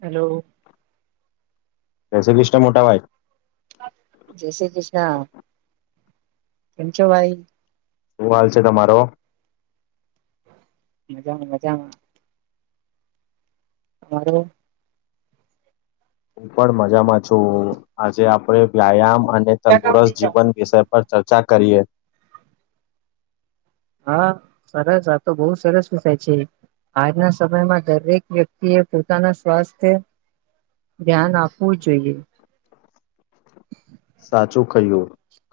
Hello. પસે બીસ, મોટા ભાઈ. જય શ્રી કૃષ્ણ, પંચો ભાઈ. શું હાલ છે, તમારો? મજામાં મજામાં. હરો હું, પણ મજામાં છું, આજે આપડે વ્યાયામ અને તંદુરસ્ત જીવન વિષય પર ચર્ચા કરીએ. હા સરસ આ તો બહુ સરસ વિષય છે. આજના સમયમાં દરેક વ્યક્તિ એ પોતાના સ્વાસ્થ્ય ધ્યાન આપવું જ જોઈએ. સાચું કહું,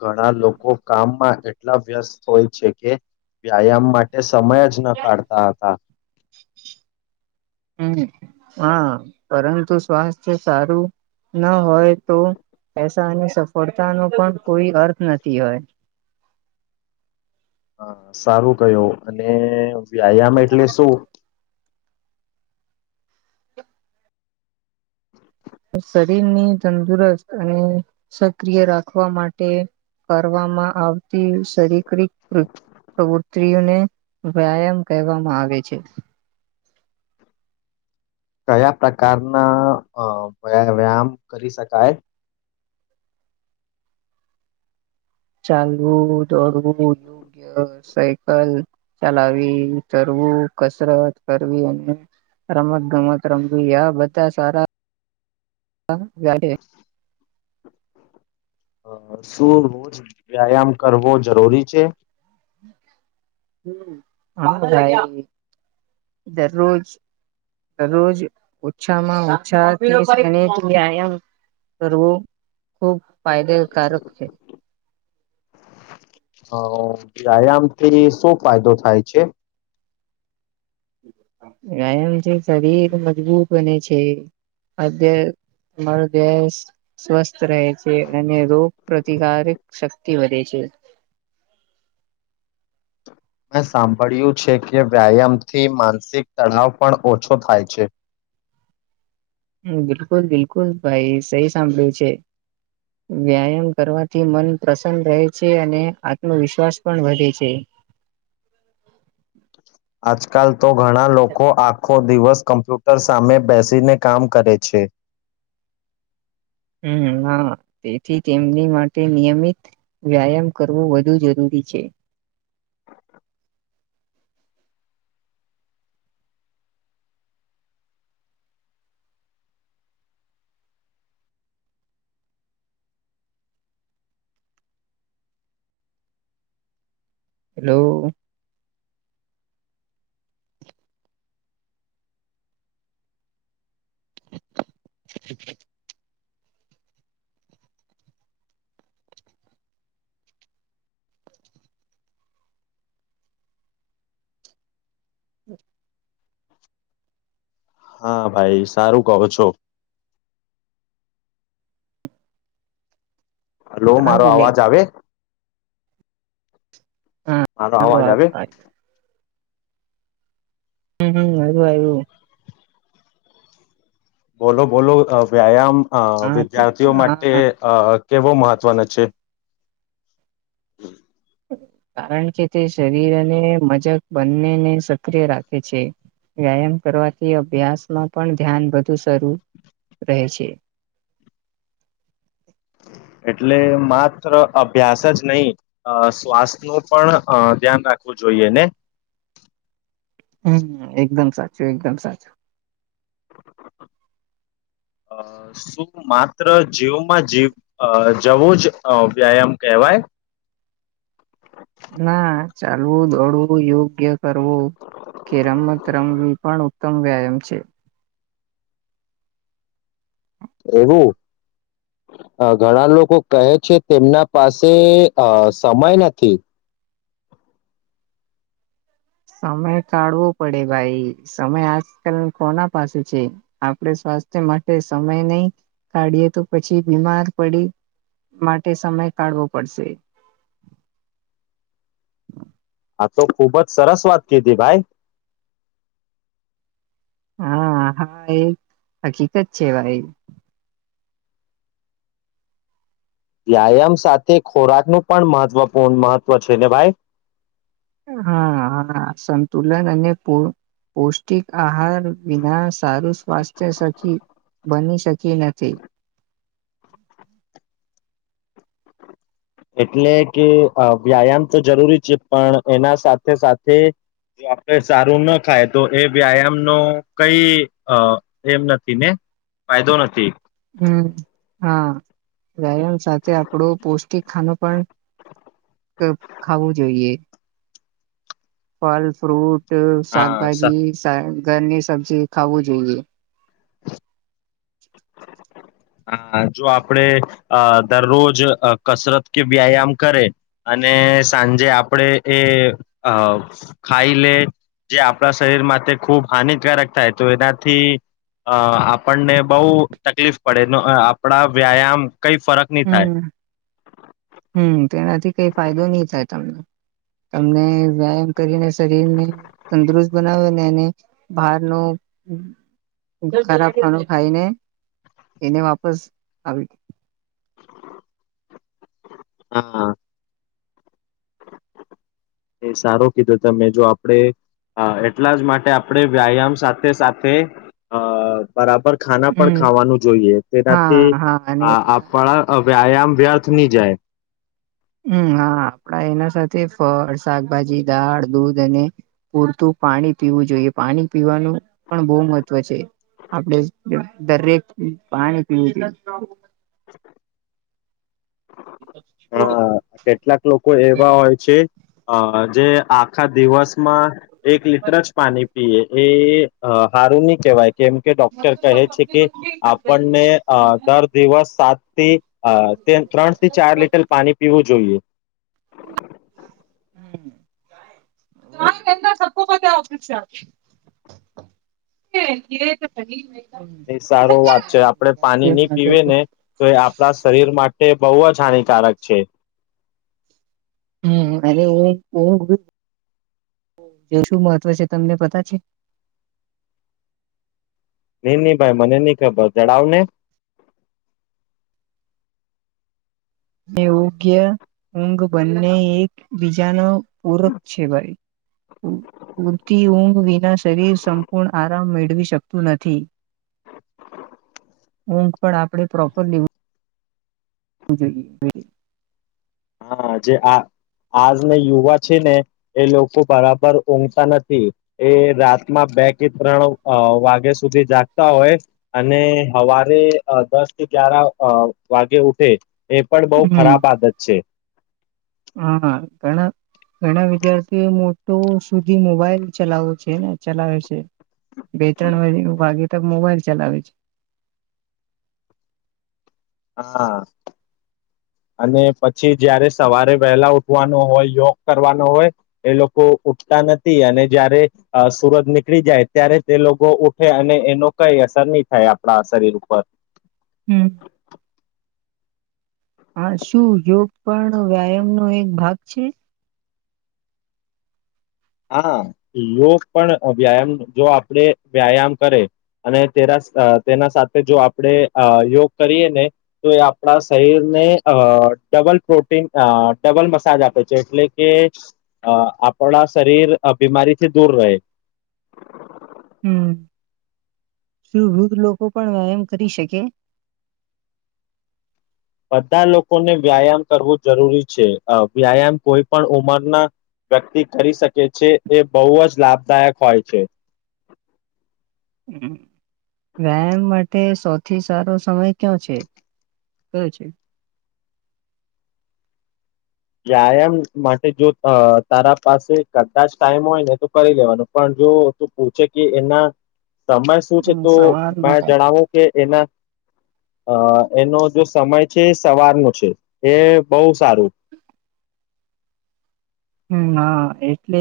ઘણા લોકો કામમાં એટલા વ્યસ્ત હોય છે કે વ્યાયામ માટે સમય જ ન કાઢતા હતા. હમ, હા પરંતુ સ્વાસ્થ્ય સારું ના હોય તો પૈસા અને સફળતા નો પણ કોઈ અર્થ નથી હોય. હા સારું કયો અને વ્યાયામ એટલે શું? શરીરની તંદુરસ્ત અને સક્રિય રાખવા માટે કરવામાં આવતી શારી પ્રવૃતિઓને વ્યાયામ કહેવામાં આવે છે. કયા પ્રકારના વ વ્યાયામ કરી શકાય? ચાલવું દોડવું, યોગ્ય સાયકલ ચલાવી તરવું કસરત કરવી અને રમત ગમત રમ આ બધા સારા [unintelligible] હ ગાડી શું રોજ વ્યાયામ કરવો જરૂરી છે? હ દરરોજ. દરરોજ ઓછામાં ઓછા ગણિત વ્યાયામ કરવું ખુબ ફાયદેકારક છે. હ વ્યાયામ થી શું ફાયદો થાય છે? [inaudible] વ્યાયામ થી શરીર મજબૂત બને છે. આજ મારો દ સ્વસ્થ રહે છે અને રોગ પ્રતિકારક શક્તિ વધે છે. મેં સાંભળ્યું છે કે વ્યાયામથી માનસિક તળાવ પણ ઓછો થાય છે. [inaudible] હ બિલકુલ-બિલકુલ ભાઈ સહી સાંભળ્યું છે. વ્યાયામ કરવાથી મન પ્રસન્ન રહે છે અને આત્મવિશ્વાસ પણ વધે છે. આજકાલ તો ઘણા લોકો આખો ફ દિવસ કમ્પ્યુટર સામે બેસીને કામ કરે છે. હમ હા તેથી તેમની માટે નિયમિત વ્યાયામ કરવો વધુ જરૂરી છે. હેલો. [inaudible] હા ભાઈ સારું કહો છો. હલો હા મારો ચાલે અવાજ આવે? મારો અવાજ હા આવે હ હમ્મ હમ્મ હું આવું. બોલો બોલો વ્યાયામ અ વિદ્યાર્થીઓ હા માટે હા અ કેવો મહત્વનો છે? [inaudible] કારણ કે તે શરીર અને મજક બંનેને સક્રિય રાખે છે. વ્યાયામ કરવાથી અભ્યાસ માં પણ ધ્યાન બધું શરૂ રહે છે. [inaudible] એટલે માત્ર અભ્યાસ જ નહી, શ્વાસ નો પણ અ ધ્યાન રાખું જોઈએ ને હમમ એકદમ સાચું એકદમ સાચું. [inaudible] અ શું માત્ર જીવમાં જીવ જવું જ વ્યાયામ કહેવાય? [inaudible] ના ચાલવું, દોડવું યોગ્ય કરવુ કે રમત રમવી એ પણ ઉત્તમ વ્યાયામ છે. એવું ઘણા લોકો કહે છે. તેમના પાસે અ સમય નથી. [inaudible] સમય કાઢવો પડે ભાઈ સમય આજકાલ કોના પાસે છે. આપડે માટે સમય નહી કાઢએ તો પછી બીમાર પડી માટે સમય કાઢવો પડશે. [inaudible] તો ખુબ જ સરસ વાત કીધી ભાઈ. હા હા એ હકીકત છે ભાઈ. વ્યાયામ સાથે ખોરાકનું પણ મહત્વપૂર્ણ મહત્વ છે ને ભાઈ? હા હા સંતુલન અને પૂ પૌષ્ટિક આહાર વિના સારું સ્વાસ્થ્ય સખી બની શકી નથી. એટલે કે અ વ્યાયામ તો જરૂરી છે. પણ એના સાથે સાથે જો આપડે સારું ના ખાયે તો એ વ્યાયામ નો કઈ એમ નથી ને? ફાયદો નથી. હમમ હા વ્યાયામ સાથે આપણું પૌષ્ટિક ખાનું પણ તો ખાવું જોઈએ. ફલ, ફ્રૂટ, હા શાકભાજી, સા ઘરની સબ્જી ખાવું જોઈએ. હા જો આપડે દરરોજ કસરત કે વ્યાયામ કરે અને અને સાંજે આપડે એ અ ખાઈ લે જે આપણા શરીર માટે ખૂબ હાનિકારક થાય તો એનાથી અ આપણને બહુ તકલીફ પડે આપડા વ્યાયામ કઈ ફરક નહી હુ થાય હુ તેનાથી કઈ ફાયદો નહી થાય તમને તમને વ્યાયામ કરીને શરીરને તંદુરસ્ત બનાવયો ને એને બારનું હમમ ખરાબ ખરુ ખાઈને એને વાપસ આવી હા. એ સારો કીધો તમે જો આપડે હા એટલા જ માટે આપણે વ્યાયામ સાથે સાથે અ બરાબર ખાના પણ હમ ખાવાનું જોઈએ હા હા અને તેનાથીઅ એના આપણા વ્યાયામ વ્યર્થ ની જાય. હમમ હા આપડા એના સાથે ફળ, શાકભાજી, દાળ, દૂધ અને પૂરતું પાણી પીવું જોઈએ. પાણી પીવાનું પણ બો મહત્વ છે. આપડે અ દરેક પાણી પીવું જોઈએ. [inaudible] હા કેટલાક લોકો એવા હોય છે અ જે આખા દિવસમાં એક લીટર જ પાણી પી એ હારૂ ની કેહવાય. કેમ કે ડોક્ટર કહે છે કે આપણને અ દર દિવસ સાત થી ત્રણ થી ચાર લીટર પાણી પીવું જોઈએ. હમમ. [unintelligible] એ સારો વાત છે આપડે પાણી નહી પીવે ને તો એ આપડા શરીર માટે બવ જ હાનિકારક છે. હમ અને [unintelligible] જે શું મહત્વ છે તમને પતા છે ની ની ભાઈ મને ની ખબર જણાવને એ ઓગ્ય ઊઘ બંને એક બીજાનો. પૂરક છે ભાઈ પૂરતી ઊંઘ વિનાશ શરીર સંપૂર્ણ આરામ મેળવી શકતું નથી ઊંઘ પણ આપડે પ્રોપર લીવું જોઈએ. હા જે આ આજના યુવા છે ને એ લોકો બરાબર ઊંઘતા નથી એ રાતના બે કે ત્રણ અ વાગ્યા સુધી જાગતા હોય અને હવારે દસ ગ્યારા અ વાગે ઉઠે એ પણ બહુ હમ. ખરાબ આદત છે. હા ઘણા ઘણા વિદ્યાર્થી એવુ સુધી મોબાઈલ ચલાવો છે ને ચલાવે છે બે ત્રણ વાગે ને વાગે ત મોબાઈલ ચલાવે છે. હા. અને પછી જયારે સવારે વહેલા ઉઠવાનો હોય યોગ કરવાનો હોય એ લોકો ઉઠતા નથી અને જયારે સુરજ નીકળી જાય ત્યારે તે લોકો ઉઠે અને એનો કઈ સર નહી થાય આપડા શરીર ઉપર. હમ. હા શું યોગ પણ વ્યાયામ નો એક ભાગ છે? હા યોગ પણ વ્યાયામ જો આપડે વ્યાયામ કરે અને તેરા તેના સાથે જો આપડે અ યોગ કરીએ ને તો એ આપડા શરીરને અ ડબલ પ્રોટીન અ ડબલ મસાજ આપે છે એટલે કે અ આપડા શરીર બીમારીથી દૂર રહે. હમ. શું વૃદ્વ લોકો પણ વ્યાયામ કરી શકે? બધા લોકોને વ્યાયામ કરવું જરૂરી છે અ વ્યાયામ કોઈ પણ ઉંમરના વ્યક્તિ કરી શકે છે એ બવ જ લાભદાયક હોય છે. હમ. વ્યાયામ માટે સૌથી સારો સમય કયો છે કયો છે? [inaudible] વ્યાયામ માટે જોઅ તારા પાસે કદાચ ટાઈમ હોય ને તો કરી લેવાનો પણ જો તું પૂછે કે એના સમય શું છે હમ તો સવારનો મે ટાઈમ. જણાવો કે એના અ એનો જો સમય છે એ સવારનો છે એ બવ હમ હા એટલે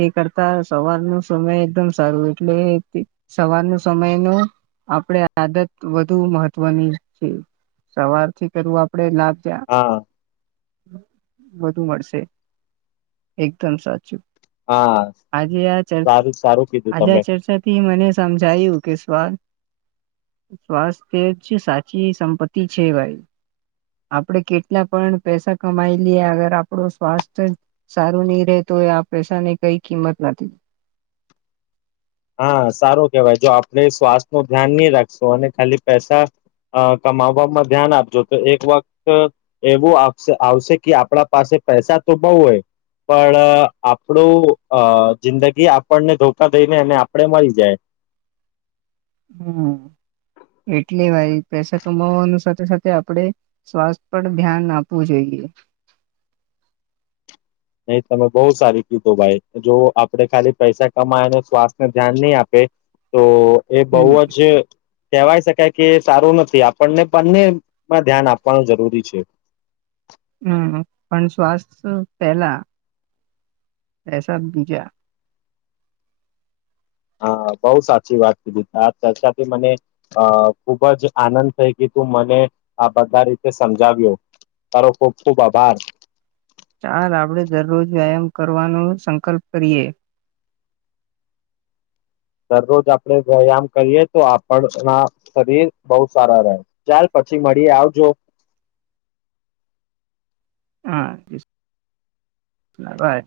એ કરતા સવાર ન સમય એકદમ સારું એટલે સવાર નો સમયનું આપડે આદત વધુ મહત્વની છે. સવાર થી કરવું આપડે લા હા. વધુ મળશે એકદમ સાચું. હા સારું સારું. કીધું આજા તમે ચર્ચા થી મને સમજાયું કે સ્વાલ સ્વાસ્થ્ય જ સાચી સંપત્તિ છે ભાઈ. આપડે કેટલા પણ પૈસા કમાઈ લઈએ અગર આપડો સ્વાસ્થ સારું નહી રે તો આ પૈસાની કઈ કિંમત નથી. હા સારો કેવાય જો આપડ શ્વાસ નું ધ્યાન નહી રાખશો અને ખાલી પૈસા અ કમાવવામાં ધ્યાન આપજો તો એક વક્ત એવું આવશે કે આપડા પાસે પૈસા તો બઉ હોય પણ આપણું અ જિંદગી આપણને ધોકા દઈને એને કપડે મારી જાય હમ. એટલે ભાઈ પૈસા કમાવવાનું સાથે સાથે આપણેે સ્વાસ્થ પર ધ્યાન આપવું જોઈએ. એ. [inaudible] અહી તમે બહુ સારી કીધું ભાઈ જો આપણે ખાલી પૈસા કમાય અને સ્વાસ્થને ધ્યાન નહી આપે. તો એ બહુ હમ જ. કવાય શકાય કે સારું નથી આપણને બંનેમાં ધ્યાન આપવાનું જરૂરી છે. [inaudible] હું હું પણ શ્વાસ પહેલા એસા બીજયા આ બહુ સાચી વાત કીધી આ ચર્ચા થી મને અ ખુબ જ આનંદ થઈ ગી. તું મને આ બધા રીતે સમજાવ્યો તારો ખૂબ ખૂબ આભાર. ચાલ આપણે દરરોજ વ્યાયામ કરવાનો સંકલ્પ કરીએ. [inaudible] દરરોજ આપડે વ્યાયામ કરીએ તો આપણ ના શરીર બહુ સારા રહે ચાર પછ પછી મળી આવજો. હા બાય.